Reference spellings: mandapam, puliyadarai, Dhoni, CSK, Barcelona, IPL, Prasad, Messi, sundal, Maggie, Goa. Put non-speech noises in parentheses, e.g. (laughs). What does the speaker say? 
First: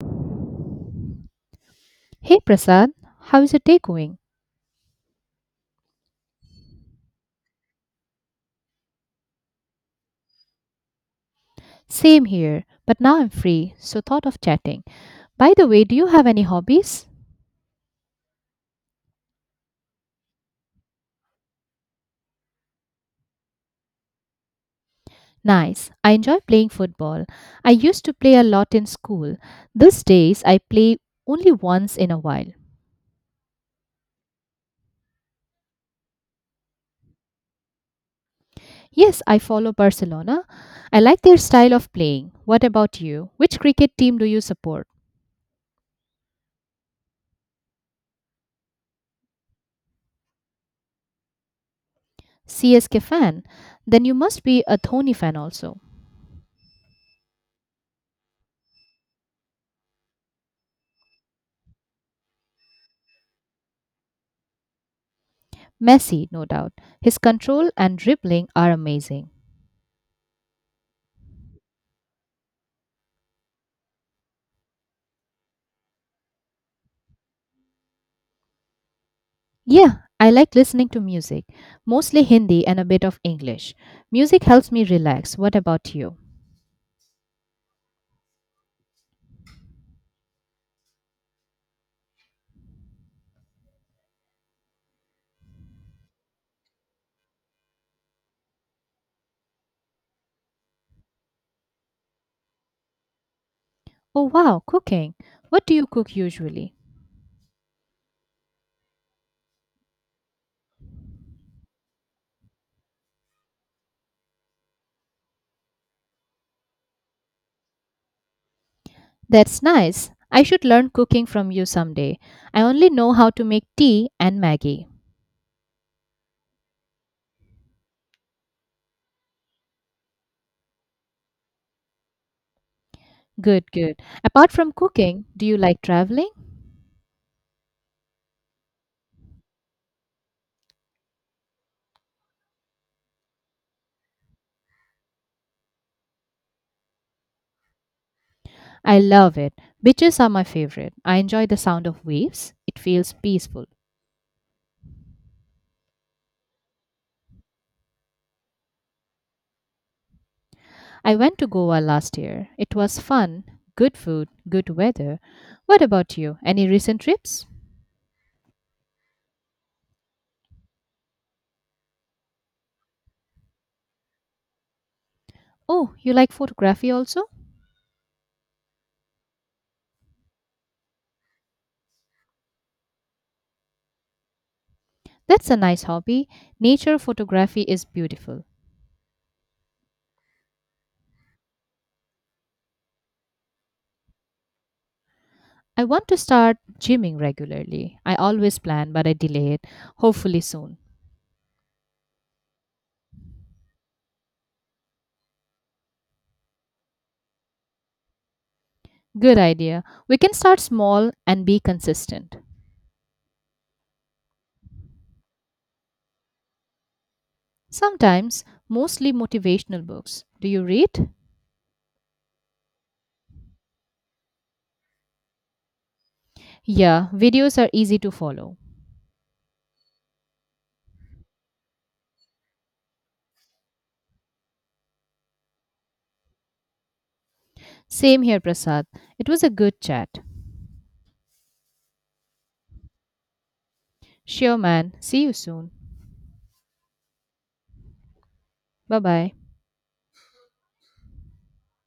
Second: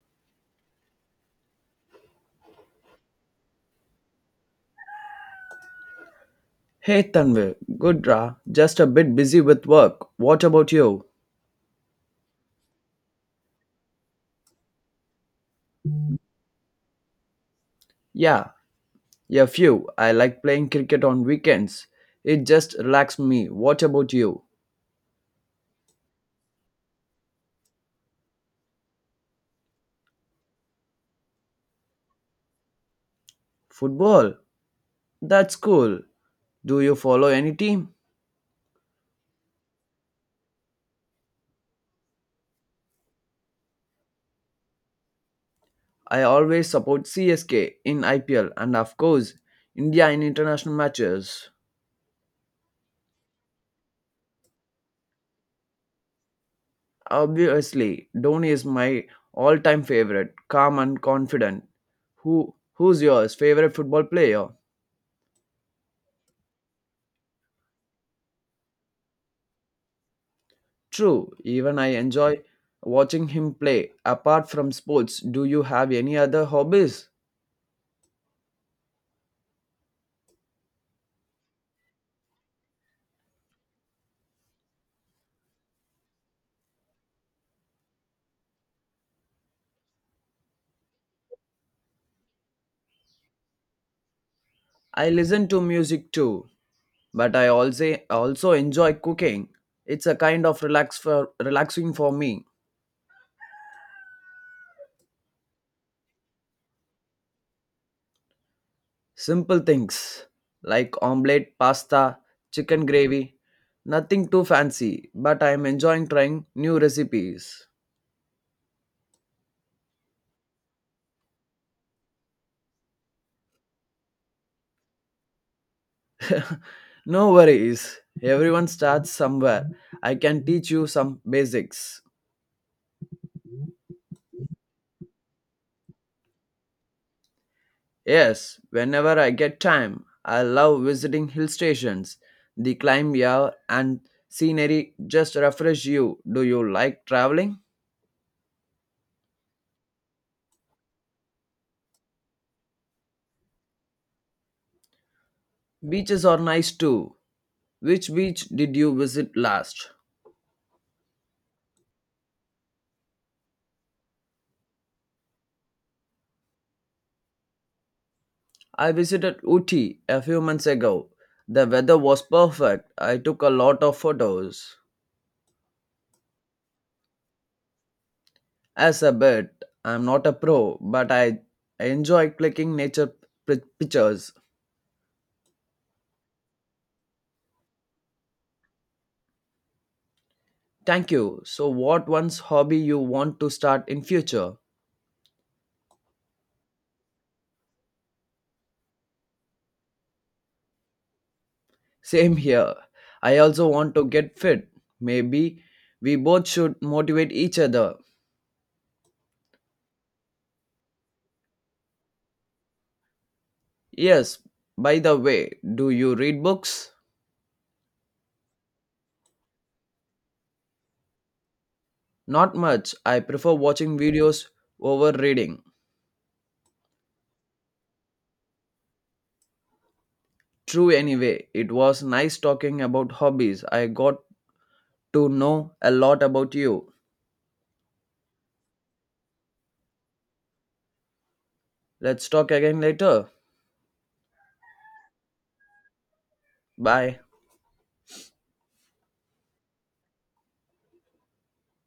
Hey Prasad, how is your day going? Hey Tanvir, good ra, just a bit busy with work. What about you? Same here, but now I'm free, so thought of chatting. By the way, do you have any hobbies? Yeah, yeah, few. I like playing cricket on weekends. It just relaxes me. What about you? Nice. I enjoy playing football. I used to play a lot in school. These days I play only once in a while. Football? That's cool. Do you follow any team? Yes, I follow Barcelona. I like their style of playing. What about you? Which cricket team do you support? I always support CSK in IPL, and of course India in international matches. CSK fan? Then you must be a Dhoni fan also. Obviously, Dhoni is my all-time favorite, calm and confident. Who's yours favorite football player? Messi, no doubt. His control and dribbling are amazing. True, even I enjoy watching him play. Apart from sports, do you have any other hobbies? Yeah, I like listening to music, mostly Hindi and a bit of English. Music helps me relax. What about you? I listen to music too, but I also enjoy cooking. It's a kind of relax for relaxing for me. Oh, wow, cooking. What do you cook usually? Simple things like omelette, pasta, chicken gravy. Nothing too fancy, but I am enjoying trying new recipes. That's nice. I should learn cooking from you someday. I only know how to make tea and Maggie. (laughs) no worries. Everyone starts somewhere. I can teach you some basics. Good, good. Apart from cooking, do you like traveling? Yes, whenever I get time, I love visiting hill stations. The climb here and scenery just refresh you. Do you like traveling? I love it. Beaches are my favorite. I enjoy the sound of waves, it feels peaceful. Beaches are nice too. Which beach did you visit last? I went to Goa last year. It was fun, good food, good weather. What about you? Any recent trips? I visited Uti a few months ago. The weather was perfect. I took a lot of photos. Oh, you like photography also? As a bit, I'm not a pro, but I enjoy clicking nature pictures. That's a nice hobby. Nature photography is beautiful. Thank you. So what one's hobby you want to start in future? I want to start gymming regularly. I always plan, but I delay it. Hopefully, soon. Same here. I also want to get fit. Maybe we both should motivate each other. Good idea. We can start small and be consistent. Yes, by the way, do you read books? Sometimes, mostly motivational books. Do you read? Not much. I prefer watching videos over reading. Yeah, videos are easy to follow. True, anyway, it was nice talking about hobbies. I got to know a lot about you. Same here, Prasad. It was a good chat. Let's talk again later. Sure, man. See you soon. Bye. Bye bye.